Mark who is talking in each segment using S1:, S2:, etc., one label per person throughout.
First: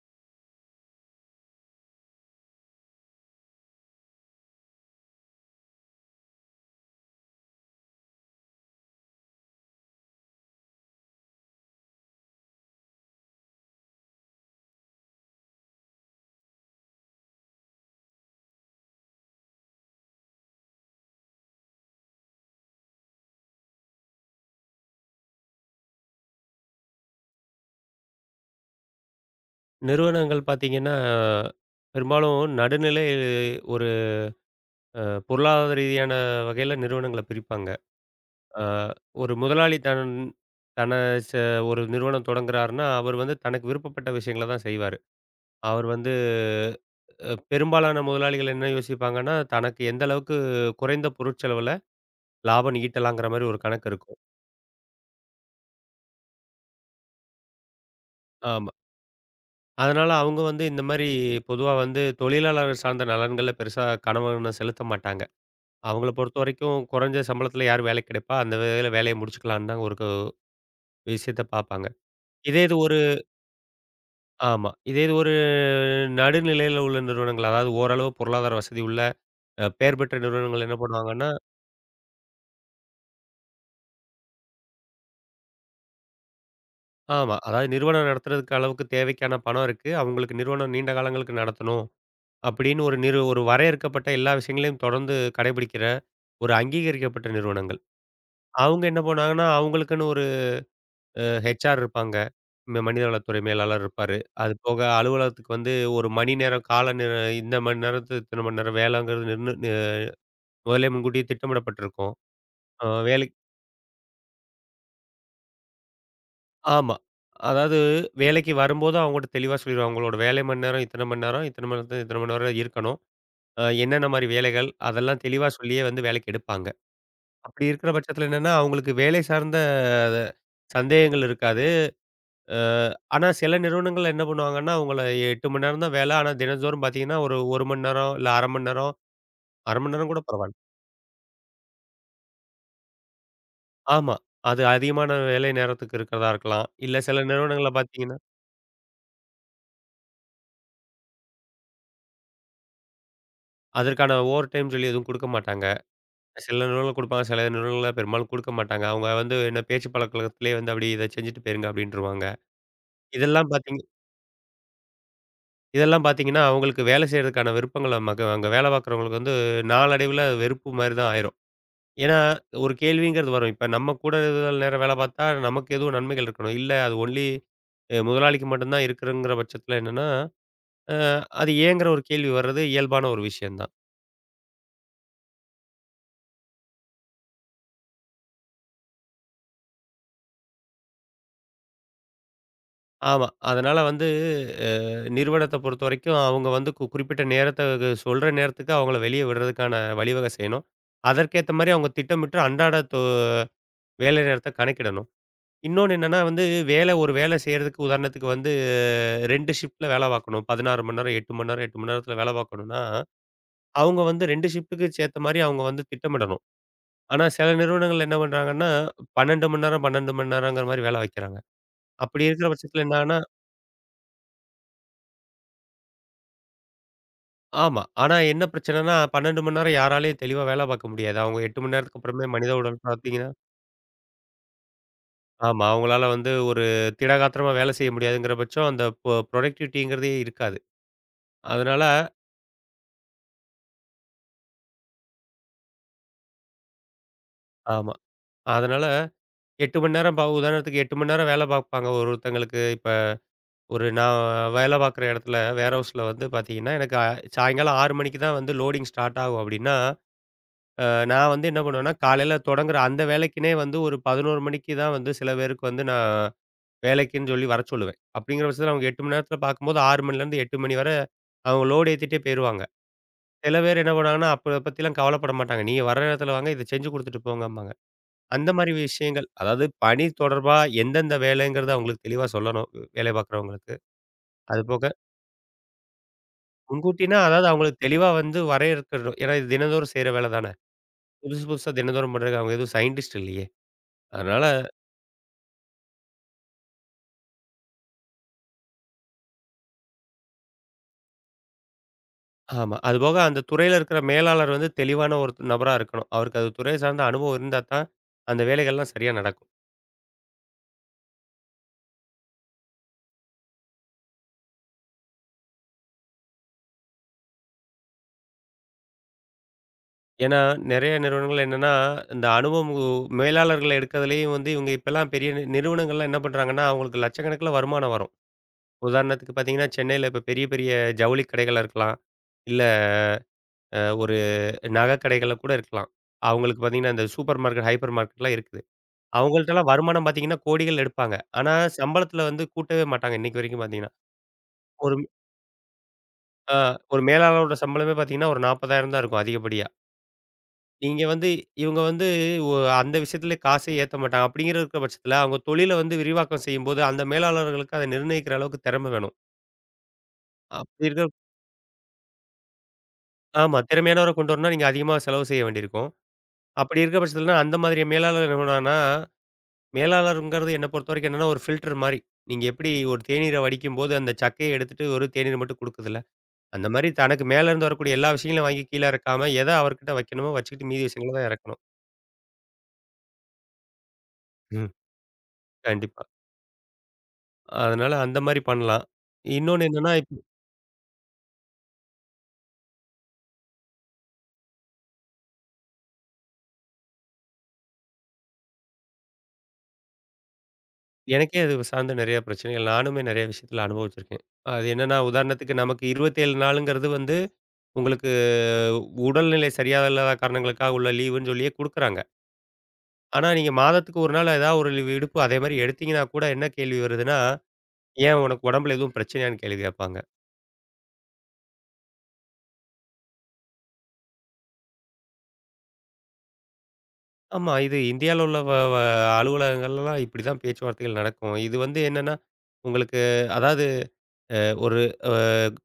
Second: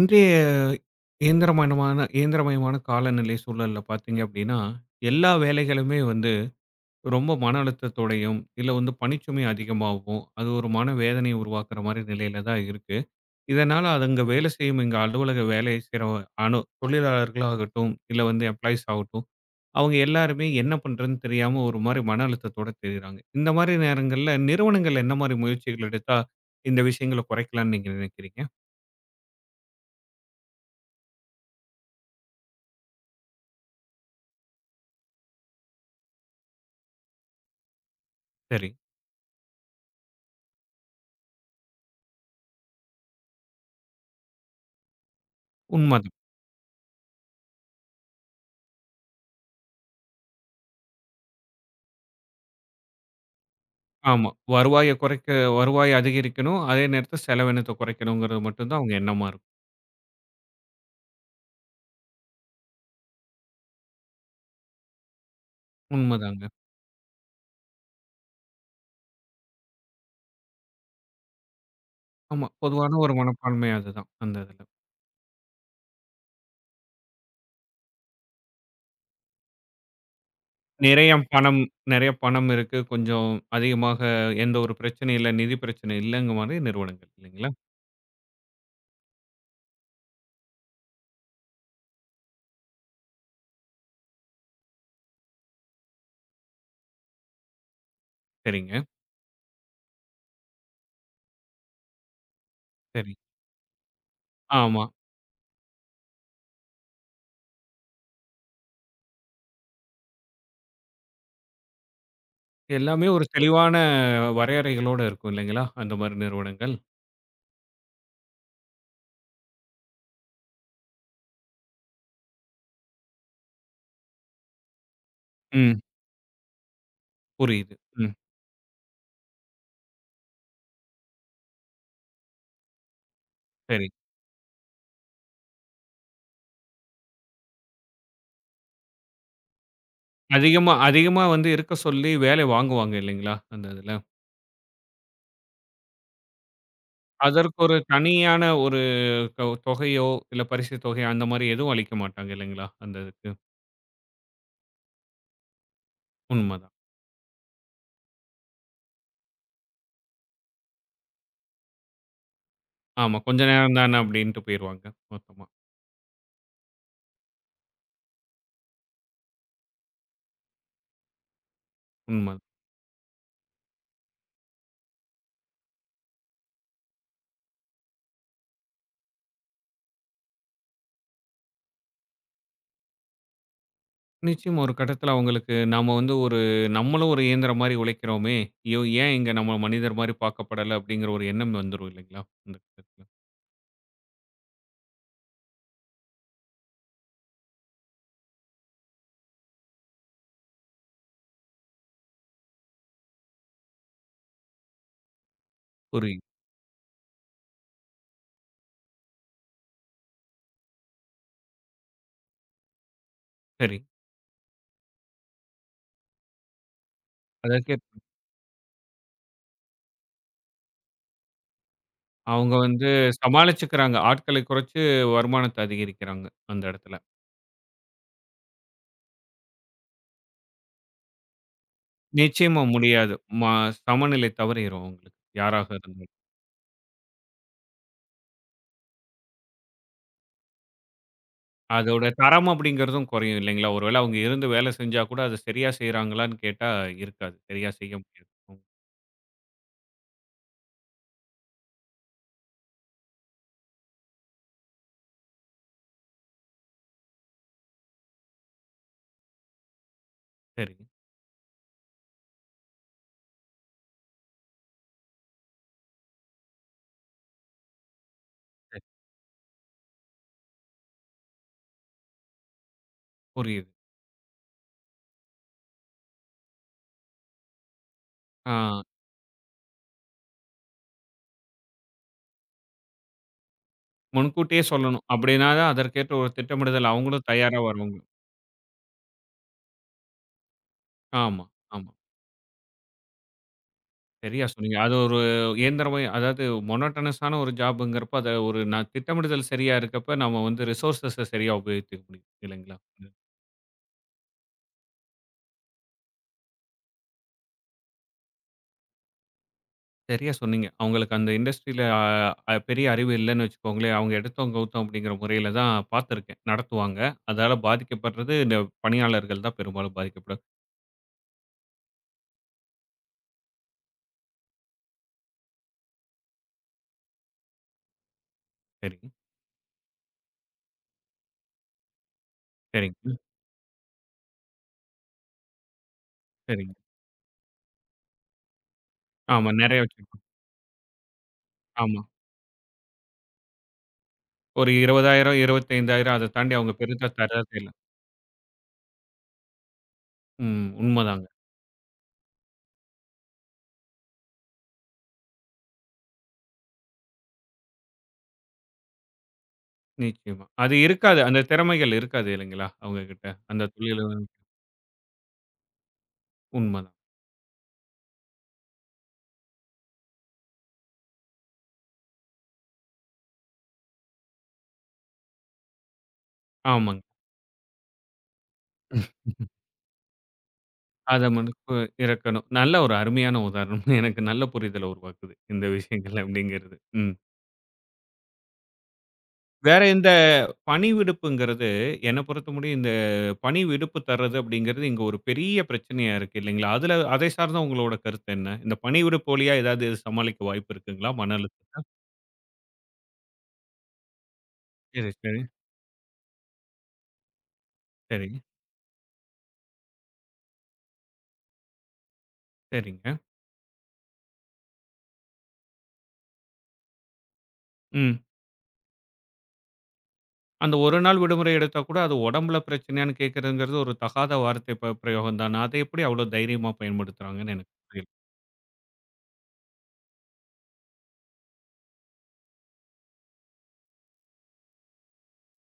S1: இன்றைய இயந்திரமயமான இயந்திரமயமான காலநிலை சூழல்ல பார்த்தீங்க அப்படின்னா, எல்லா வேலைகளுமே வந்து ரொம்ப மன அழுத்தத்தோடையும், இல்ல வந்து பணிச்சுமை அதிகமாகவும், அது ஒரு மன வேதனைய உருவாக்குற மாரி நிலையில தான் இருக்கு. இதனால அது அங்க வேலை செய்யும் எங்க அலுவலக வேலை செய்ற தொழிலாளர்களாகட்டும், இல்ல வந்து எம்ப்ளாயீஸ் ஆகட்டும், அவங்க எல்லாருமே என்ன பண்றதுன்னு தெரியாம ஒரு மாரி மன அழுத்தத்தோட திரியிறாங்க. இந்த மாரி நேரங்கள்ல நிறுவனங்கள் என்ன மாரி முயற்சிகள் எடுத்தா இந்த விஷயங்கள குறைக்கலாம்ன்னு நீங்க நினைக்கிறீங்க?
S2: நிறுவனங்கள் பார்த்தீங்கன்னா, பெரும்பாலும் நடுநிலை ஒரு அ பொருளாதார ரீதியான வகையில நிறுவனங்கள பிரிப்பாங்க. அ
S1: சரி,
S2: ஒரு முதலாளி தன் தன ச ஒரு நிறுவனம் தொடங்குறாருன்னா, அவர் வந்து தனக்கு விருப்பப்பட்ட விஷயங்கள தான் செய்வாரு. அவர்
S1: உண்ம.
S2: வந்து அ பெரும்பாலான முதலாளிகள் என்ன யோசிப்பாங்கன்னா, தனக்கு எந்த அளவுக்கு குறைந்த பொருட்செலவுல லாபம் ஈட்டலாங்கிற மாரி ஒரு கணக்கு இருக்கும்.
S1: ஆமா. வருவாய அதிகரிக்கணும். அதே நேரத்தில செலவினத்த குறைக்கணுங்கிறது மட்டும்
S2: ஆமா.
S1: தான் அவங்க எண்ணமா இருக்கும்.
S2: அதனால அவங்க வந்து இந்த மாரி பொதுவா வந்து தொழிலாளர் சார்ந்த நலன்கள்ல பெருசா கனவன செலுத்த மாட்டாங்க. அவங்கள
S1: உண்மதாங்க.
S2: பொறுத்தவரைக்கும் குறைஞ்ச சம்பளத்தில யார் வேலைக்கு கிடைப்பா, அந்த வேல வேலைய முடிச்சுக்கலான்னு தான் ஒரு விஷயத்த பார்ப்பாங்க.
S1: ஆமா.
S2: இதே இது
S1: பொதுவான
S2: ஒரு
S1: ஒரு மனப்பான்மை அதுதான். அந்த இதுல.
S2: ஆமா. இதே இது ஒரு நடுநிலையில உள்ள நிறுவனங்கள், அதாவது ஓரளவு பொருளாதார வசதி உள்ள பெயர் பெற்ற நிறுவனங்கள் என்ன
S1: நிறைய
S2: பண்ணுவாங்கன்னா?
S1: பணம் நிறைய பணம் இருக்கு. கொஞ்சம் அதிகமாக எந்த ஒரு பிரச்சனையும் இல்ல. நிதி பிரச்சனை இல்லங்க மாரி நிறுவனங்கள்
S2: ஆமா.
S1: இல்லைங்களா?
S2: அதாவது நிறுவனம் நடத்துறதுக்கு அளவுக்கு தேவைக்கான பணம் இருக்கு. அவங்களுக்கு நிறுவனம் நீண்ட காலங்களுக்கு நடத்தணும் அப்படின்னு ஒரு வரையறுக்கப்பட்ட எல்லா விஷயங்களையும் தொடர்ந்து கடைபிடிக்கிற ஒரு அங்கீகரிக்கப்பட்ட நிறுவனங்கள். அவங்க
S1: சரிங்க.
S2: என்ன பண்ணுவாங்கன்னா, அவங்களுக்குன்னு ஒரு ஹெச்ஆர் இருப்பாங்க.
S1: சரி.
S2: மனிதவளத்துறை மேலாளர் இருப்பாரு. அது போக
S1: ஆமா.
S2: அலுவலகத்துக்கு வந்து 1 மணி நேரம் கால நேர இந்த மணி நேரத்து இத்தன மணி நேரம் வேலைங்கிறது நிர்ண நி முன்கூட்டியே திட்டமிடப்பட்டிருக்கும். அ
S1: எல்லாமே ஒரு
S2: வேலைக்கு
S1: தெளிவான வரையறைகளோட இருக்கும் இல்லைங்களா? அந்த மாரி நிறுவனங்கள்.
S2: ஆமா. அதாவது வேலைக்கு வரும்போது அவங்கட்ட தெளிவா சொல்லிருவாங்க. உங்களோட வேலை மணி நேரம் இத்தன மணி நேரம், இத்தன மணி நேரத்துல இத்தன மணி நேரம் இருக்கணும். என்னென்ன மாரி வேலைகள் அதெல்லாம் தெளிவா
S1: ம்.
S2: சொல்லியே வந்து வேலைக்கு எடுப்பாங்க. அப்படி
S1: புரியுது.
S2: இருக்கிற
S1: ம்.
S2: பட்சத்துல என்னன்னா, அவங்களுக்கு வேலை சார்ந்த அஹ், சந்தேகங்கள் இருக்காது. அ ஆனா சில
S1: சரி.
S2: நிறுவனங்கள்ல என்ன பண்ணுவாங்கன்னா, உங்கள 8 மணி நேரம் தான் வேலை. ஆனா தினந்தோறும் பார்த்தீங்கன்னா, ஒரு 1 மணி நேரம், இல்ல 1/2 மணி நேரம், 1/2 மணி நேரம் கூட பரவால்ல.
S1: அதிகமா அதிகமா வந்து இருக்க சொல்லி வேலை வாங்குவாங்க இல்லைங்களா? அந்த இதுல.
S2: ஆமா. அது அதிகமான வேலை நேரத்துக்கு இருக்கிறதா இருக்கலாம். இல்ல சில
S1: அதற்கு
S2: நிறுவனங்கள்ல
S1: ஒரு
S2: பார்த்தீங்கன்னா,
S1: தனியான ஒரு தொ தொகையோ, இல்ல பரிசு தொகையோ அந்த மாரி எதுவும் அளிக்க மாட்டாங்க இல்லைங்களா? அந்த இதுக்கு.
S2: அதற்கான ஓவர் டைம் சொல்லி எதுவும் குடுக்க மாட்டாங்க. சில
S1: உண்மதான்.
S2: நிறுவனங்கள் குடுப்பாங்க, சில நிறுவனங்கள்ல பெரும்பாலும் குடுக்க மாட்டாங்க. அவங்க வந்து என்ன பேச்சு பழக்கத்திலேயே வந்து அப்படி இத செஞ்சுட்டு போயிருங்க அப்படின்ருவாங்க.
S1: ஆமா. கொஞ்ச
S2: இதெல்லாம்
S1: நேரம்
S2: பார்த்தீங்க
S1: தானே அப்படின்ட்டு போயிருவாங்க. மொத்தமா.
S2: இதெல்லாம் பார்த்தீங்கன்னா, அவங்களுக்கு வேலை செய்றதுக்கான விருப்பங்கள அங்க வேலை பார்க்குறவங்களுக்கு வந்து நாளடைவுல வெறுப்பு மாரி தான் ஆயிரும். ஏன்னா,
S1: உண்ம.
S2: ஒரு கேள்விங்கிறது வரும். இப்ப நம்ம கூட இவ்வளவு நேரம் வேலை பார்த்தா, நமக்கு எதுவும் நன்மைகள் இருக்கணும். இல்ல அது ஒன்லி முதலாளிக்கு மட்டும் தான் இருக்குங்கிற பட்சத்தில என்னன்னா, அ அது ஏங்கிற ஒரு கேள்வி வர்றது இயல்பான ஒரு விஷயம் தான்.
S1: நிச்சயமா ஒரு கட்டத்துல அவங்களுக்கு நாம வந்து ஒரு நம்மளும் ஒரு இயந்திரம் மாரி உழைக்கிறோமே! ஐயோ! ஏன் இங்க நம்ம மனிதர் மாரி பார்க்கப்படல அப்படிங்கிற ஒரு எண்ணம் வந்துரும் இல்லைங்களா? அந்த கட்டத்துல.
S2: ஆமா. அதனால வந்து அ நிறுவனத்த பொறுத்தவரைக்கும் அவங்க வந்து குறிப்பிட்ட நேரத்த சொல்ற நேரத்துக்கு அவங்கள வெளிய விடுறதுக்கான வழிவகை செய்யணும். அதற்கேத்த மாரி அவங்க திட்டமிட்டு அன்றாட வேலை நேரத்த கணக்கிடணும். இன்னொன்னு என்னன்னா
S1: புரியுது.
S2: வந்து, வேலை செய்றதுக்கு உதாரணத்துக்கு வந்து 2 ஷிஃப்ட்ல வேல பார்க்கணும். 16 மணி நேரம், 8 மணி நேரம், 8 மணி நேரத்தில வேல பார்க்கணும்னா,
S1: சரி.
S2: அவங்க வந்து 2 ஷிஃப்ட்டுக்கு சேத்த மாரி அவங்க வந்து திட்டமிடணும். ஆனா சில
S1: அதற்கேத்
S2: நிறுவனங்கள் என்ன பண்றாங்கன்னா, 12 மணி நேரம், 12 மணி நேரங்கிற மாரி வேல வைக்கிறாங்க. அப்படி இருக்கிற
S1: அவங்க
S2: பட்சத்தில
S1: வந்து
S2: என்ன ஆகும்னா?
S1: சமாளிச்சுக்கிறாங்க. ஆட்களை குறைச்சு வருமானத்த அதிகரிக்கிறாங்க அந்த இடத்துல.
S2: ஆமா. ஆனா என்ன பிரச்சனைன்னா 12 மணி நேரம் யாராலயும் தெளிவா வேல பார்க்க முடியாது. அவங்க 8 மணி நேரத்துக்கு அப்புறமே மனித
S1: நிச்சயமா
S2: உடல்
S1: முடியாது.
S2: பார்த்தீங்கன்னா
S1: ம சமநிலை தவறிரும் அவங்களுக்கு.
S2: ஆமா.
S1: யாராக
S2: அவங்களால
S1: இருந்தாலும்.
S2: வந்து ஒரு திடகாத்திரமா வேல செய்ய முடியாதுங்கிற பட்சம் அந்த புரொடக்டிவிட்டிங்கிறதே இருக்காது. அதனால
S1: அதோட தரம் அப்படிங்கிறதும் குறையும் இல்லைங்களா? ஒரு வேள அவங்க இருந்து வேலை செஞ்சா கூட அது சரியா செய்றாங்களான்னு கேட்டா இருக்காது. சரியா செய்ய
S2: ஆமா.
S1: முடியாது. ம்.
S2: அதனால 8 மணி நேரம் உதாரணத்துக்கு 8 மணி நேரம் வேல பார்ப்பாங்க ஒருத்தங்களுக்கு. இப்ப நான் வேலை பார்க்குற இடத்துல வேர் ஹவுஸில வந்து பார்த்தீங்கன்னா, எனக்கு சாயங்காலம் 6 மணிக்கு தான் வந்து லோடிங் ஸ்டார்ட் ஆகும் அப்படின்னா,
S1: சரிங்க.
S2: அ நான் வந்து என்ன பண்ணுவேன்னா, காலையில தொடங்குற அந்த வேலைக்குன்னே வந்து ஒரு 11 மணிக்கு தான் வந்து சில பேருக்கு வந்து நான் வேலைக்குன்னு சொல்லி வர சொல்லுவேன். அப்படிங்கிற பட்சத்தில
S1: சரி.
S2: அவங்க 8 மணி நேரத்தில பார்க்கும்போது 6 மணிலேருந்து 8 மணி வரை அவங்க லோடு ஏத்திட்டே போயிருவாங்க. சில
S1: புரியுது.
S2: பேர் என்ன பண்ணுவாங்கன்னா, அப்ப பத்திலாம் கவலைப்பட மாட்டாங்க. "நீங்க வர நேரத்தில வாங்க, இத செஞ்சு குடுத்துட்டு போங்கம்பாங்க." அந்த
S1: ஆ
S2: மாரி விஷயங்கள். அதாவது பணி தொடர்பா எந்தெந்த வேலைங்கிறத அவங்களுக்கு தெளிவா சொல்லணும், வேலை பார்க்குறவங்களுக்கு.
S1: முன்கூட்டியே
S2: அது போக
S1: சொல்லணும். அப்படின்னா தான் அதற்கேற்ற ஒரு திட்டமிடுதல்
S2: முன்கூட்டினா,
S1: அவங்களும்
S2: அதாவது
S1: தயாரா
S2: அவங்களுக்கு
S1: வருவாங்க.
S2: தெளிவா வந்து வரையறுக்கணும். ஏன்னா, இது தினந்தோறும் செய்ற வேலை தானே.
S1: ஆமா,
S2: புதுசு புதுசா
S1: ஆமா.
S2: தினந்தோறும் பண்றதுக்கு அவங்க எதுவும் சயின்டிஸ்ட் இல்லையே. அதனால
S1: சரியா சொன்னீங்க. அது ஒரு இயந்திரமா அதாவது மோனோட்டோனஸான ஒரு ஜாப்ங்கிறப்ப அத ஒரு நான் திட்டமிடுதல் சரியா இருக்கப்ப நம்ம வந்து ரிசோர்ஸஸ சரியா உபயோகித்துக்க முடியும்.
S2: ஆமா.
S1: இல்லைங்களா?
S2: அதுபோக அந்த துறையில இருக்கிற மேலாளர் வந்து தெளிவான ஒரு நபரா இருக்கணும். அவருக்கு அது துறை சார்ந்த அனுபவம் இருந்தா தான், அந்த வேலைகள்லாம் சரியா நடக்கும்.
S1: சரியா சொன்னீங்க. அவங்களுக்கு அந்த இண்டஸ்ட்ரியில அ அ பெரிய அறிவு இல்லன்னு வச்சுக்கோங்களேன். அவங்க எடுத்தோம், கவுத்தோம் அப்படிங்கிற முறையில தான் பார்த்துருக்கேன். நடத்துவாங்க. அதால பாதிக்கப்படுறது இந்த பணியாளர்கள் தான் பெரும்பாலும்
S2: ஏன்னா,
S1: பாதிக்கப்படும்.
S2: நெறைய நிறுவனங்கள் என்னன்னா, இந்த அனுபவம் மேலாளர்கள எடுக்கிறதுலயும் வந்து இவங்க இப்பலாம் பெரிய நிறுவனங்கள்லாம் என்ன பண்றாங்கன்னா, அவங்களுக்கு லட்சக்கணக்கில வருமானம் வரும்.
S1: சரிங்க,
S2: உதாரணத்துக்கு பார்த்தீங்கன்னா, சென்னையில இப்ப பெரிய பெரிய ஜவுளி கடைகளா இருக்கலாம். இல்ல
S1: சரிங்க, ம்,
S2: ஒரு நகை கடைகள்ல கூட இருக்கலாம். அவங்களுக்கு
S1: சரிங்க.
S2: பார்த்தீங்கன்னா, இந்த சூப்பர் மார்க்கெட், ஹைப்பர் மார்க்கெட்லாம் இருக்குது.
S1: ஆமா,
S2: அவங்கள்ட்டலாம்
S1: நெறைய
S2: வருமானம்
S1: வச்சிருக்கோம்.
S2: பார்த்தீங்கன்னா, கோடிகள் எடுப்பாங்க. ஆனா
S1: ஆமா.
S2: சம்பளத்தில வந்து கூட்டவே மாட்டாங்க இன்னைக்கு வரைக்கும் பார்த்தீங்கன்னா.
S1: ஒரு
S2: ஒரு
S1: 20,000 25,000 அத தாண்டி
S2: அ
S1: அவங்க
S2: ஒரு
S1: பெருசா தர்றதே
S2: மேலாளரோட
S1: இல்ல.
S2: சம்பளமே பார்த்தீங்கன்னா, ஒரு 40,000 தான் இருக்கும் அதிகப்படியா.
S1: ம்.
S2: இங்க
S1: உண்மதாங்க.
S2: வந்து இவங்க வந்து ஒ அந்த விஷயத்திலே காசே ஏத்த மாட்டாங்க. அப்படிங்கிற இருக்க பட்சத்தில, அவங்க தொழில வந்து விரிவாக்கம் செய்யும்போது, அந்த மேலாளர்களுக்கு அதை நிர்ணயிக்கிற அளவுக்கு திறமை வேணும்.
S1: நிச்சயமா. அது
S2: அப்படி இருக்க
S1: இருக்காது. அந்த திறமைகள் இருக்காது இல்லைங்களா? அவங்க கிட்ட.
S2: ஆமா,
S1: அந்த தொழில்.
S2: திறமையானவர கொண்டு வரணும்னா, நீங்க அதிகமா செலவு செய்ய வேண்டியிருக்கும். அப்படி
S1: உண்மதான்.
S2: இருக்க பட்சத்திலனா, அந்த மாதிரி மேலாளர் என்ன பண்ணுவாங்கன்னா மேலாளர்ங்கிறது என்ன பொறுத்தவரைக்கும் என்னன்னா, ஒரு ஃபில்டர் மாரி. நீங்க எப்படி ஒரு தேநீர வடிக்கும்போது அந்த சக்கைய எடுத்துட்டு வெறும் தேநீர மட்டும் குடுக்குதுல்ல, அந்த மாரி
S1: ஆமாங்க.
S2: தனக்கு மேல இருந்து வரக்கூடிய எல்லா விஷயங்களையும் வாங்கி கீழ இறக்காம, எத அவர்கிட்ட வைக்கணுமோ வச்சுக்கிட்டு மீதி விஷயங்கள
S1: அத
S2: தான் இறக்கணும்.
S1: மனப்பு இறக்கணும். நல்ல ஒரு அருமையான உதாரணம். எனக்கு நல்ல
S2: ம்.
S1: புரிதல உருவாக்குது. இந்த
S2: கண்டிப்பா.
S1: விஷயங்கள் அப்படிங்கிறது. ம்.
S2: அதனால அந்த மாரி பண்ணலாம். இன்னொன்னு
S1: வேற
S2: என்னன்னா,
S1: இந்த பணி விடுப்புங்கிறது என்ன பொறுத்த முடியும் இந்த பணி விடுப்பு தர்றது அப்படிங்கிறது இங்க ஒரு பெரிய பிரச்சனையா இருக்கு இல்லைங்களா? அதுல அதை சார்ந்த உங்களோட கருத்து என்ன? இந்த பணி விடுப்பு வழியா ஏதாவது இது சமாளிக்க வாய்ப்பு இருக்குங்களா? மன
S2: எனக்கே அது
S1: அழுத்தம்.
S2: சார்ந்த நெறைய பிரச்சனைகள் நானுமே நெறைய விஷயத்துல அனுபவிச்சிருக்கேன். அது என்னன்னா,
S1: சரி, சரி,
S2: உதாரணத்துக்கு நமக்கு 27 நாளுங்கிறது வந்து உங்களுக்கு
S1: சரி,
S2: உடல்நிலை சரியா இல்லாத காரணங்களுக்காக உள்ள லீவுன்னு சொல்லியே குடுக்குறாங்க.
S1: சரிங்க.
S2: ஆனா, நீங்க மாதத்துக்கு ஒரு நாள் ஏதாவது ஒரு லீவு விடுப்பு அதே மாரி எடுத்தீங்கன்னா கூட என்ன கேள்வி வருதுன்னா,
S1: ம்.
S2: "ஏன் உனக்கு உடம்புல எதுவும் பிரச்சனையான்னு?" கேள்வி கேட்பாங்க.
S1: அந்த ஒரு நாள் விடுமுறை எடுத்தா கூட அது உடம்புல பிரச்சனையான்னு கேட்கிறதுங்கிறது ஒரு தகாத வார்த்தை பிரயோகம் தான. அதை எப்படி அவ்வளோ தைரியமா
S2: ஆமா,
S1: பயன்படுத்துறாங்கன்னு எனக்கு
S2: இது
S1: புரியல.
S2: இந்தியால உள்ள வ வ அலுவலகங்கள்லாம் இப்படிதான் பேச்சுவார்த்தைகள் நடக்கும். இது வந்து என்னன்னா, உங்களுக்கு அதாவது அ ஒரு அ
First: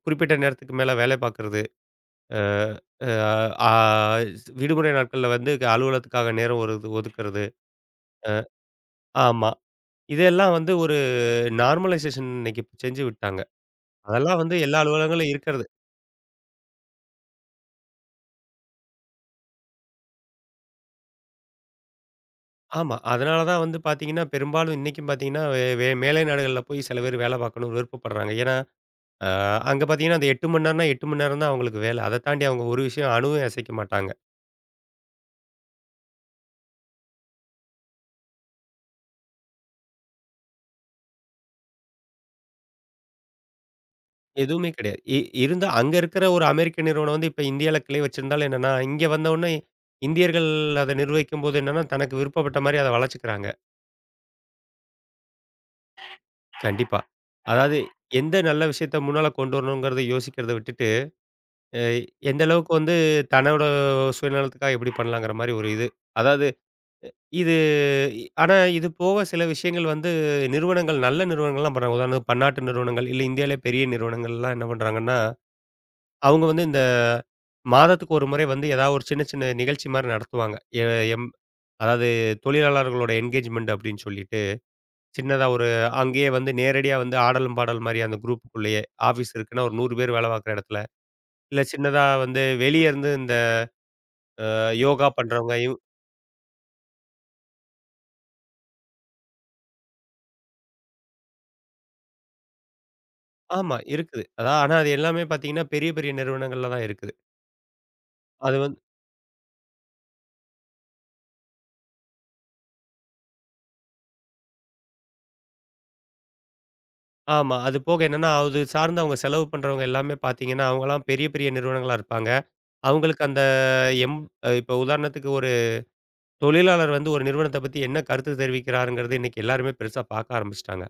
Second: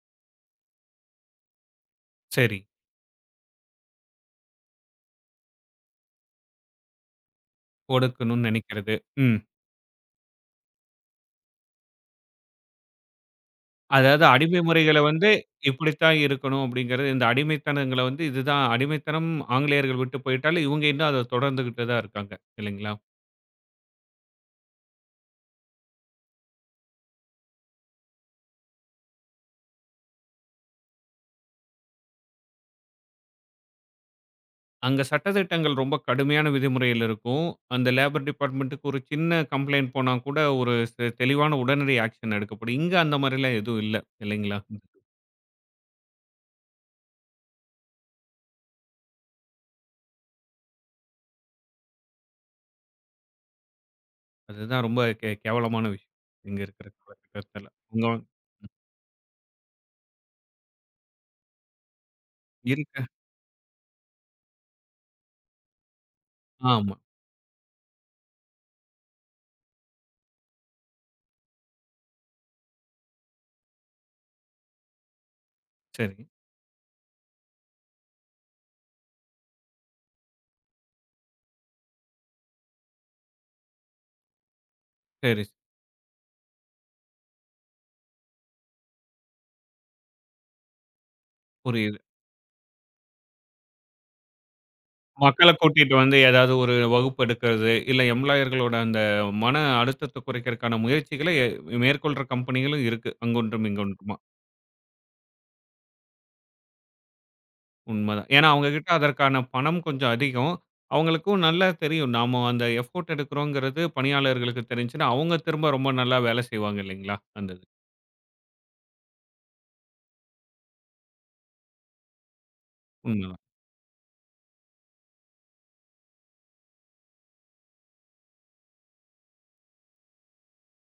S2: குறிப்பிட்ட நேரத்துக்கு மேல வேலை பார்க்கறது, அ
S1: சரி.
S2: அ ஆ ஸ் விடுமுறை நாட்கள்ல வந்து அலுவலகத்துக்காக நேரம் ஒரு ஒதுக்குறது.
S1: கொடுக்கணும்னு நினைக்கிறது. ம்.
S2: ஆமா. இதெல்லாம் வந்து ஒரு நார்மலைசேஷன் இன்னைக்கு செஞ்சு விட்டாங்க.
S1: அதாவது
S2: அதெல்லாம் வந்து
S1: அடிமை
S2: எல்லா
S1: முறைகள வந்து
S2: அலுவலகங்களும் இருக்கிறது
S1: இப்படித்தான் இருக்கணும் அப்படிங்கிறது, இந்த அடிமைத்தனங்கள வந்து இதுதான் அடிமைத்தனம். ஆங்கிலேயர்கள் விட்டு போயிட்டாலும், இவங்க இன்னும் அத தொடர்ந்துகிட்டு தான் இருக்காங்க. இல்லைங்களா?
S2: ஆமா. அதனால தான் வந்து பார்த்தீங்கன்னா, பெரும்பாலும் இன்னைக்கும் பார்த்தீங்கன்னா, வே வே மேலை நாடுகள்ல போய் சில பேர் வேலை பார்க்கணும்னு விருப்பப்படுறாங்க. ஏன்னா, அ அங்க பார்த்தீங்கன்னா, அந்த 8 மணி நேரம்னா 8 மணி நேரம் தான் அவங்களுக்கு வேலை. அத தாண்டி அவங்க ஒரு விஷயம் அணுவும் அசைக்க மாட்டாங்க.
S1: அங்க சட்டதிட்டங்கள் ரொம்ப கடுமையான விதிமுறையில் இருக்கும். அந்த லேபர் டிபார்ட்மென்ட்க்கு ஒரு சின்ன கம்ப்ளைண்ட் போனா கூட ஒரு தெளிவான உடனடி ஆக்ஷன் எடுக்கப்படும். இங்க அந்த மாரிலாம் எதுவும் இல்ல. இல்லைங்களா?
S2: எதுவுமே கிடையாது. இருந்தா அங்க இருக்கிற ஒரு அமெரிக்க நிறுவனம் வந்து இப்ப இந்தியால கிளை வச்சிருந்தாலும் என்னன்னா, இங்க வந்தவுடனே இந்தியர்கள் அத நிர்வகிக்கும்போது என்னன்னா, தனக்கு விருப்பப்பட்ட மாரி அத வளச்சுக்கிறாங்க.
S1: அதுதான் ரொம்ப கேவலமான விஷயம். இங்க இருக்கிற
S2: கண்டிப்பா.
S1: காலகட்டத்துல.
S2: அதாவது
S1: இங்க
S2: எந்த நல்ல விஷயத்த முன்னால கொண்டு வரணுங்கிறத யோசிக்கிறத விட்டுட்டு, அ எந்த அளவுக்கு
S1: இருக்க.
S2: வந்து தன்னோட சுயநலத்துக்காக எப்படி பண்ணலாங்கிற மாரி ஒரு இது. அதாவது
S1: ஆமா.
S2: இது இ ஆனா இது போக சில விஷயங்கள் வந்து நிறுவனங்கள் நல்ல நிறுவனங்கள்லாம் பண்றாங்க. உதாரணத்துக்கு பன்னாட்டு நிறுவனங்கள், இல்ல இந்தியாவிலே பெரிய நிறுவனங்கள்லாம் என்ன பண்றாங்கன்னா,
S1: சரி,
S2: அவங்க வந்து இந்த மாதத்துக்கு ஒரு முறை வந்து ஏதாவது ஒரு சின்ன சின்ன நிகழ்ச்சி மாரி நடத்துவாங்க. எ எம் அதாவது தொழிலாளர்களோட என்கேஜ்மெண்ட் அப்படின்னு சொல்லிட்டு,
S1: சரி.
S2: சின்னதா ஒரு அங்கேயே வந்து நேரடியா வந்து ஆடலும் பாடல் மாரி அந்த குரூப்புக்குள்ளேயே. ஆஃபீஸ் இருக்குன்னா ஒரு 100 பேர் வேலை பார்க்குற இடத்துல. இல்ல
S1: புரியுது.
S2: சின்னதா வந்து வெளியே இருந்து இந்த யோகா
S1: மக்கள
S2: பண்றவங்க
S1: கூட்டிட்டு வந்து ஏதாவது ஒரு வகுப்பு எடுக்கிறது, இல்ல எம்ப்ளாயர்களோட அந்த மன அழுத்தத்த குறைக்கிறதுக்கான முயற்சிகள மேற்கொள்ற கம்பெனிகளும் இருக்கு. அங்கொன்றும்
S2: ஆமா,
S1: இங்கொன்றுமா.
S2: இருக்குது. அதான் ஆனா அது எல்லாமே பார்த்தீங்கன்னா, பெரிய பெரிய நிறுவனங்கள்ல தான் இருக்குது.
S1: உண்மதான். ஏன்னா
S2: அது
S1: அவங்க
S2: வந்து
S1: கிட்ட அதற்கான பணம் கொஞ்சம் அதிகம். அவங்களுக்கும் நல்லா தெரியும். நாம அந்த எஃபோர்ட் எடுக்கிறோங்கிறது பணியாளர்களுக்கு தெரிஞ்சுச்சுன்னா, அவங்க திரும்ப ரொம்ப நல்லா வேலை செய்வாங்க இல்லைங்களா? அந்த
S2: ஆமா.
S1: இது.
S2: அது போக என்னன்னா, அது சார்ந்து அவங்க செலவு பண்றவங்க எல்லாமே பார்த்தீங்கன்னா, அவங்கலாம் பெரிய, பெரிய நிறுவனங்களா இருப்பாங்க. அவங்களுக்கு
S1: உண்மதான்.
S2: அந்த எம் இப்ப உதாரணத்துக்கு ஒரு தொழிலாளர் வந்து ஒரு நிறுவனத்த பத்தி என்ன கருத்து தெரிவிக்கிறாருங்கிறது இன்னைக்கு எல்லாருமே பெருசா பார்க்க ஆரம்பிச்சுட்டாங்க.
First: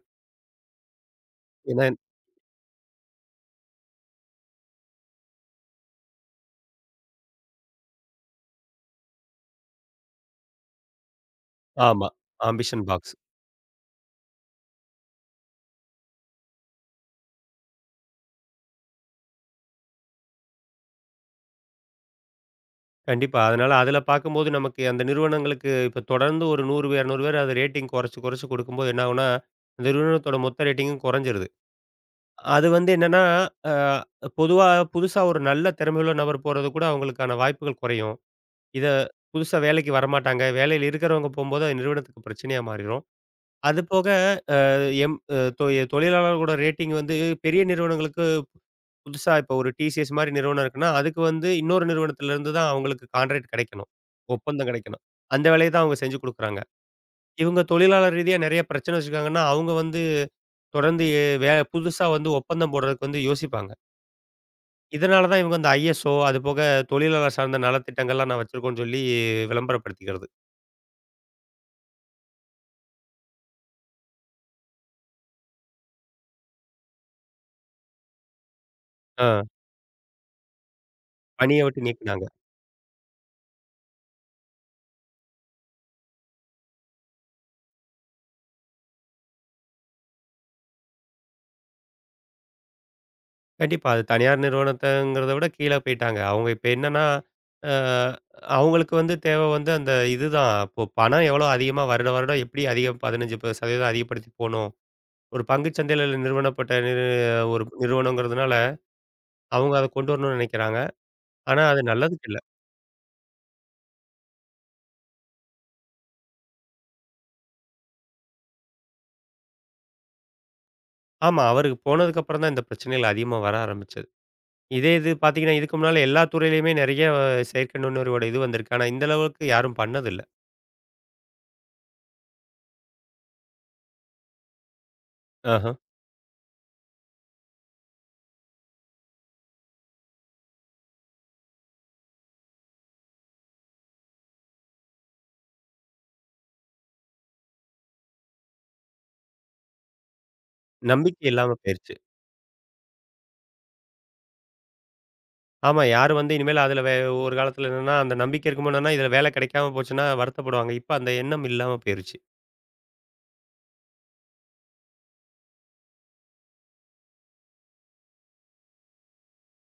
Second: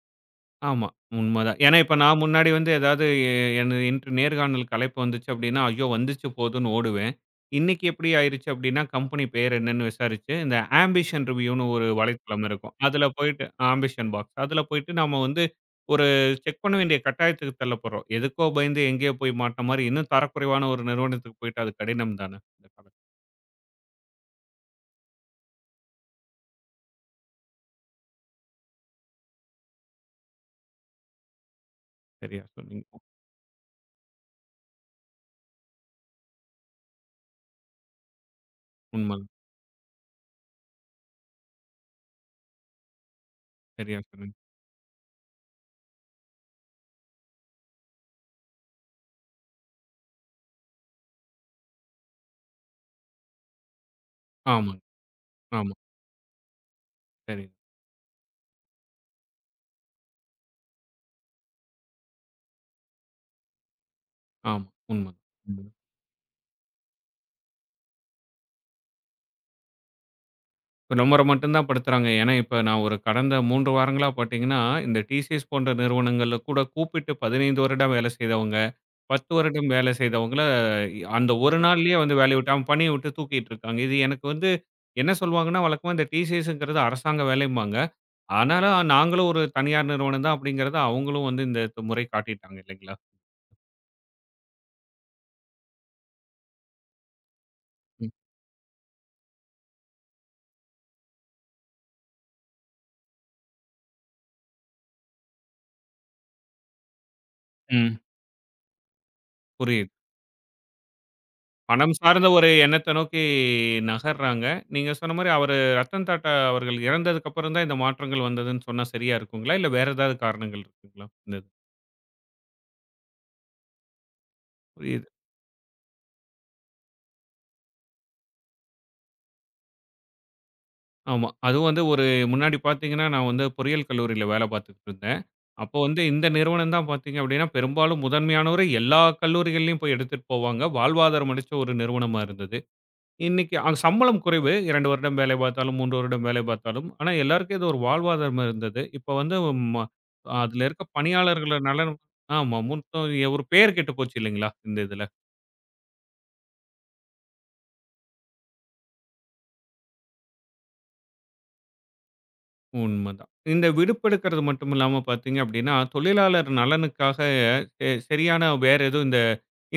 S1: ஆமா. உண்மதான். ஏன்னா,
S2: ஏன்னா
S1: இப்ப நான் முன்னாடி வந்து ஏதாவது என் இன்று நேர்காணலுக்கு அழைப்பு வந்துச்சு அப்படின்னா, ஐயோ! வந்துச்சு போதுன்னு ஓடுவேன். இன்னைக்கு எப்படி ஆயிருச்சு அப்படின்னா, கம்பெனி பேர் என்னன்னு விசாரிச்சு, இந்த ஆம்பிஷன் ரிவ்யூன்னு ஒரு
S2: ஆமா.
S1: வலைத்தளம் இருக்கும்.
S2: ஆம்பிஷன்
S1: அதுல
S2: பாக்ஸ்.
S1: போயிட்டு ஆம்பிஷன் பாக்ஸ். அதுல போயிட்டு நாம வந்து ஒரு செக் பண்ண வேண்டிய கட்டாயத்துக்கு தள்ளப்படுறோம். எதுக்கோ பயந்து எங்கேயோ போய் மாட்ன மாரி, இன்னும் தரக்குறைவான ஒரு நிறுவனத்துக்கு போயிட்டு அது கடினம் தானே. இந்த காலத்துல.
S2: கண்டிப்பா. அதனால அதுல பார்க்கும்போது நமக்கு அந்த நிறுவனங்களுக்கு இப்ப தொடர்ந்து ஒரு 100 பேர், 200 பேர் அது ரேட்டிங் குறைச்சு, குறைச்சு கொடுக்கும்போது என்ன ஆகும்னா, அந்த நிறுவனத்தோட மொத்த ரேட்டிங்கும் குறைஞ்சிருது.
S1: சரியா
S2: அது
S1: சொன்னீங்க.
S2: வந்து என்னன்னா, அ பொதுவா புதுசா ஒரு நல்ல திறமையுள்ள நபர் போறது கூட அவங்களுக்கான வாய்ப்புகள் குறையும். இத
S1: உண்மதான்.
S2: புதுசா வேலைக்கு வரமாட்டாங்க. வேலையில இருக்கிறவங்க போம்போது அது நிறுவனத்துக்கு பிரச்சனையா மாறிரும். அது
S1: சரியா
S2: போக
S1: சொன்னீங்க.
S2: எம் அ தொ தொழிலாளர்களோட ரேட்டிங் வந்து பெரிய நிறுவனங்களுக்கு புதுசா இப்போ ஒரு டிசிஎஸ் மாரி நிறுவனம் இருக்குன்னா, அதுக்கு வந்து இன்னொரு நிறுவனத்திலிருந்து தான் அவங்களுக்கு கான்ட்ராக்ட் கிடைக்கணும். ஒப்பந்தம்
S1: ஆமாங்க.
S2: கிடைக்கணும். அந்த வேலைய
S1: ஆமா.
S2: தான் அவங்க செஞ்சு குடுக்குறாங்க.
S1: சரி.
S2: இவங்க தொழிலாளர் ரீதியா நெறைய பிரச்சனை வச்சிருக்காங்கன்னா, அவங்க வந்து தொடர்ந்து எ- வே புதுசா வந்து ஒப்பந்தம் போடுறதுக்கு வந்து யோசிப்பாங்க.
S1: ஆமா.
S2: இதனால தான் இவங்க அந்த
S1: உண்மதான்.
S2: ஐஎஸ்ஓ, அது போக தொழிலாளர் சார்ந்த நலத்திட்டங்கள்லாம் நான் வச்சிருக்கோன்னு சொல்லி விளம்பரப்படுத்திக்கிறது.
S1: நம்மள மட்டும் தான் படுத்துறாங்க. ஏன்னா, இப்ப நான் ஒரு கடந்த 3 வாரங்களா பாத்தீங்கன்னா, இந்த டிசிஎஸ் போன்ற நிறுவனங்கள்ல கூட கூப்பிட்டு 15 வருடம் வேலை செய்தவங்க, 10
S2: ஆ
S1: வருடம் வேலை செய்தவங்கள அந்த ஒரு
S2: பணிய விட்டு
S1: நாள்லயே வந்து
S2: நீக்குனாங்க.
S1: வேலைய விட்டு அவன் பணிய விட்டு தூக்கிட்டு இருக்காங்க. இது எனக்கு வந்து என்ன சொல்வாங்கன்னா, வழக்கமா இந்த டிசிஎஸ்ங்கிறது அரசாங்க வேலைம்பாங்க. ஆனாலும் நாங்களும் ஒரு தனியார் நிறுவனம் தான் அப்படிங்கிறத அவங்களும் வந்து இந்த முறை காட்டிட்டாங்க இல்லைங்களா?
S2: கண்டிப்பா. அது தனியார் நிறுவனத்தங்கிறத விட கீழ போயிட்டாங்க. அவங்க இப்ப என்னன்னா, அ
S1: ம்.
S2: அவங்களுக்கு வந்து தேவை வந்து அந்த இதுதான். இப்போ பணம் எவ்வளோ அதிகமா வருட வருடம் எப்படி அதிகம் 15% அதிகப்படுத்தி போணும். ஒரு பங்குச் சந்தையில நிறுவனப்பட்ட நிறு ஒரு
S1: ம்,
S2: நிறுவனங்கிறதுனால, அவங்க அத
S1: புரியுது.
S2: கொண்டு வரணும்னு நெனைக்கிறாங்க. ஆனா அது
S1: பணம் சார்ந்த
S2: நல்லதுக்கு இல்ல.
S1: ஒரு எண்ணத்த நோக்கி நகர்றாங்க. நீங்க சொன்ன மாரி அவரு ரத்தன் டாட்டா அவர்கள் இறந்ததுக்கு அப்புறம் தான் இந்த மாற்றங்கள் வந்ததுன்னு சொன்னா சரியா இருக்குங்களா? இல்ல வேற ஏதாவது காரணங்கள் இருக்குங்களா? இந்த
S2: ஆமா.
S1: இது.
S2: அவருக்கு போனதுக்கப்புறம் தான் இந்த பிரச்சனைகள் அதிகமா வர ஆரம்பிச்சது. இதே
S1: புரியுது.
S2: இது பார்த்தீங்கன்னா, இதுக்கு முன்னால எல்லா துறையிலயுமே நெறைய செயற்கை நுண்ணறிவோட இது வந்திருக்கு. ஆனா இந்த அளவுக்கு யாரும் பண்ணதில்ல.
S1: ஆமா. அதுவும் வந்து ஒரு முன்னாடி பார்த்தீங்கன்னா, நான் வந்து பொறியியல் கல்லூரியில வேலை பார்த்துக்கிட்டு இருந்தேன்.
S2: ஆஹ.
S1: அப்போ வந்து இந்த நிறுவனம் தான் பார்த்தீங்க அப்படின்னா, பெரும்பாலும் முதன்மையானவர எல்லா கல்லூரிகள்லயும் போய் எடுத்துட்டு போவாங்க. வாழ்வாதாரம் அளிச்ச ஒரு நிறுவனமா இருந்தது. இன்னைக்கு அங்க சம்பளம் குறைவு. 2 வருடம் வேலை பார்த்தாலும், 3 வருடம் வேலை பார்த்தாலும். ஆனா, எல்லாருக்கும் இது ஒரு வாழ்வாதாரம் இருந்தது. இப்ப வந்து ம அதுல இருக்க
S2: நம்பிக்கை இல்லாம
S1: பணியாளர்கள நலன்.
S2: போயிருச்சு.
S1: ஆமா. மொத்தம் ஒரு பேர் கெட்டு போச்சு இல்லைங்களா? இந்த இதுல.
S2: ஆமா. யாரு வந்து இனிமேல் அதுல ஒரு காலத்துல என்னன்னா, அந்த நம்பிக்கை இருக்கும்போது என்னன்னா, இதுல வேலை கிடைக்காம போச்சுன்னா வருத்தப்படுவாங்க. இப்ப அந்த எண்ணம் இல்லாம போயிருச்சு.
S1: உண்மதான். இந்த விடுப்பெடுக்கிறது மட்டும் இல்லாம பார்த்தீங்க அப்படின்னா, தொழிலாளர் நலனுக்காக சரியான வேற எதுவும் இந்த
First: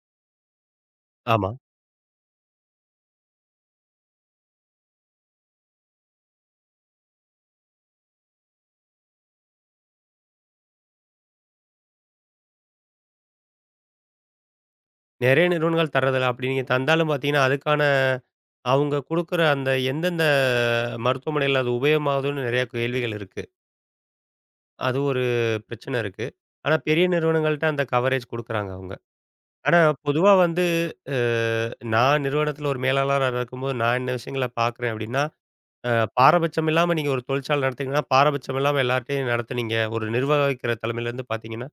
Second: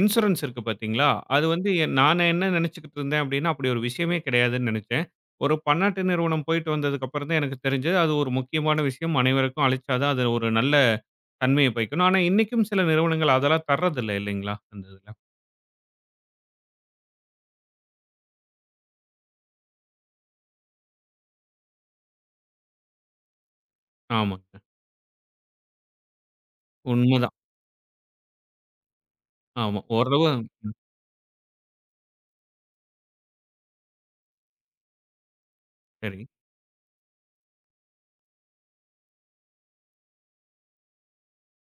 S1: இன்சூரன்ஸ் இருக்கு பார்த்தீங்களா? அது
S2: ஆமா.
S1: வந்து நானு என்ன நினைச்சுக்கிட்டு இருந்தேன் அப்படின்னா, அப்படி ஒரு விஷயமே கிடையாதுன்னு நினைச்சேன். ஒரு பன்னாட்டு நிறுவனம் போயிட்டு வந்ததுக்கப்புறம் தான் எனக்கு தெரிஞ்சது, அது ஒரு முக்கியமான விஷயம். அனைவருக்கும் அளிச்சா தான் அது ஒரு நல்ல தன்மைய பயக்கும். ஆனா இன்னைக்கும் சில நிறுவனங்கள் அதெல்லாம் தர்றதில்ல இல்லைங்களா? அந்த இதுல.
S2: நெறைய நிறுவனங்கள் தர்றதில்ல. அப்படி நீங்க தந்தாலும் பார்த்தீங்கன்னா, அதுக்கான அவங்க குடுக்குற அந்த எந்தெந்த மருத்துவமனையில அது உபயோகமாகுதுன்னு நெறைய கேள்விகள் இருக்கு.
S1: ஆமாங்க.
S2: அது ஒரு பிரச்சனை இருக்கு. ஆனா பெரிய
S1: உண்மதான்.
S2: நிறுவனங்கள்ட்ட அந்த கவரேஜ் குடுக்குறாங்க அவங்க. ஆனா
S1: ஆமா. ஓரளவு.
S2: பொதுவா வந்து,
S1: ம்.
S2: அ நான் நிறுவனத்துல ஒரு மேலாளரா இருக்கும்போது நான் என்ன விஷயங்கள பார்க்குறேன் அப்படின்னா, அ
S1: சரி,
S2: பாரபட்சம் இல்லாம நீங்க ஒரு தொழிற்சாலை நடத்துனீங்கன்னா, பாரபட்சம் இல்லாம எல்லார்ட்டயும் நடத்துனீங்க. ஒரு நிர்வகிக்கிற தலைமையிலேருந்து பார்த்தீங்கன்னா,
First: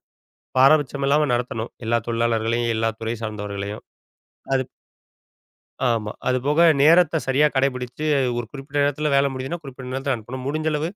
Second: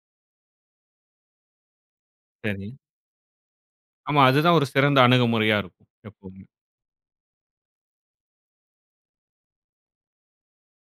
S2: பாரபட்சம் இல்லாம நடத்தணும். எல்லா
S1: சரி.
S2: தொழிலாளர்களையும், எல்லா துறை சார்ந்தவர்களையும்.
S1: ஆமா. அதுதான்
S2: அது
S1: ஒரு சிறந்த அணுகுமுறையா இருக்கும்
S2: ஆமா.
S1: எப்பவுமே.
S2: அதுபோக நேரத்த சரியா கடைபிடிச்சு, ஒரு குறிப்பிட்ட நேரத்தில வேலை முடியுதுன்னா, குறிப்பிட்ட நேரத்தில அனுப்பணும். முடிஞ்ச அளவு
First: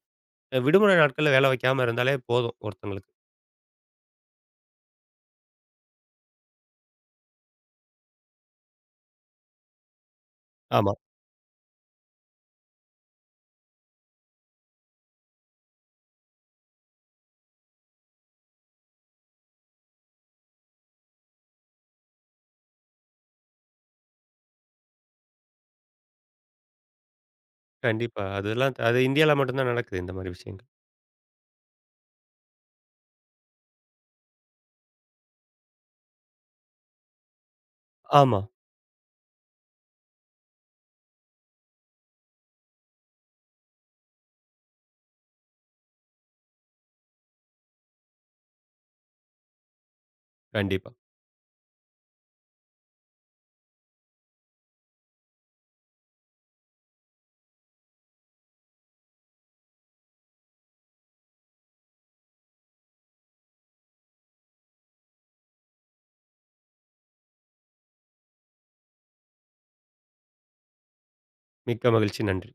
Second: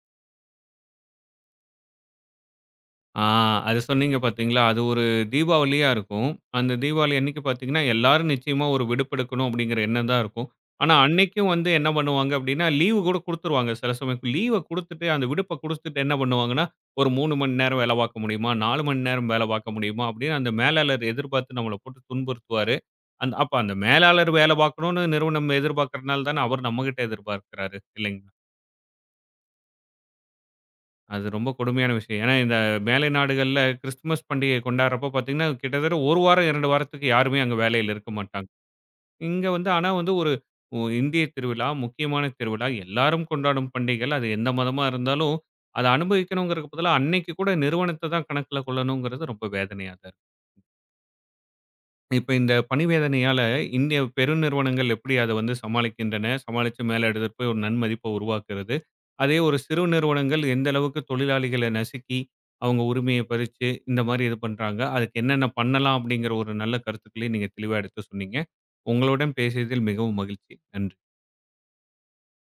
S2: விடுமுறை நாட்கள்ல வேலை வைக்காம இருந்தாலே போதும் ஒருத்தங்களுக்கு.
S1: ஆ அது சொன்னீங்க பார்த்தீங்களா? அது ஒரு தீபாவளியா இருக்கும். அந்த தீபாவளி அன்னைக்கு பார்த்தீங்கன்னா, எல்லாரும் நிச்சயமா ஒரு விடுப்பெடுக்கணும் அப்படிங்கிற எண்ணம் தான் இருக்கும். ஆனா
S2: ஆமா.
S1: அன்னைக்கும் வந்து என்ன பண்ணுவாங்க அப்படின்னா, லீவு கூட குடுத்துருவாங்க. சில சமயம் லீவ குடுத்துட்டு, அந்த விடுப்ப குடுத்துட்டு என்ன பண்ணுவாங்கன்னா, ஒரு 3 மணி நேரம் வேலை பார்க்க முடியுமா? 4 மணி நேரம் வேலை பார்க்க முடியுமா? அப்படின்னு அந்த மேலாளர் எதிர்பார்த்து நம்மள போட்டு துன்புறுத்துவாரு. அந்த அப்ப அந்த மேலாளர் வேலை பார்க்கணும்னு நிறுவனம் எதிர்பார்க்கிறனால தானே அவர் நம்மகிட்ட எதிர்பார்க்கிறாரு.
S2: கண்டிப்பா.
S1: இல்லைங்களா?
S2: அது இந்தியால மட்டும் தான் நடக்குது இந்த மாரி விஷயங்கள்.
S1: அது ரொம்ப கொடுமையான விஷயம். ஏன்னா, இந்த மேலை நாடுகள்ல கிறிஸ்துமஸ் பண்டிகை கொண்டாடுறப்போ பார்த்தீங்கன்னா, கிட்டத்தட்ட 1 வாரம், 2 வாரத்துக்கு யாருமே அங்க வேலையில இருக்க
S2: ஆமா.
S1: மாட்டாங்க. இங்க வந்து ஆனா வந்து ஒரு இந்திய திருவிழா, முக்கியமான திருவிழா, எல்லாரும் கொண்டாடும் பண்டிகைகள். அது எந்த மதமா இருந்தாலும், அத அனுபவிக்கணுங்கிறதுக்கு பதிலா அன்னைக்கு கூட நிறுவனத்த தான் கணக்குல கொள்ளணுங்கிறது ரொம்ப வேதனையா தான்.
S2: கண்டிப்பா.
S1: இப்ப இந்த பணி வேதனையால இந்திய பெருநிறுவனங்கள் எப்படி அத வந்து சமாளிக்கின்றன? சமாளிச்சு மேல எடுத்துட்டு போய் ஒரு நன்மதிப்ப உருவாக்குறது. அதே ஒரு சிறு நிறுவனங்கள் எந்த அளவுக்கு தொழிலாளிகள நசுக்கி, அவங்க உரிமைய பறிச்சு, இந்த மாரி இது பண்றாங்க. அதுக்கு என்னென்ன பண்ணலாம்? அப்படிங்கிற ஒரு நல்ல கருத்துக்களையும் நீங்க தெளிவா எடுத்து சொன்னீங்க. உங்களுடன் பேசியதில் மிகவும் மகிழ்ச்சி. நன்றி.
S2: மிக்க மகிழ்ச்சி. நன்றி.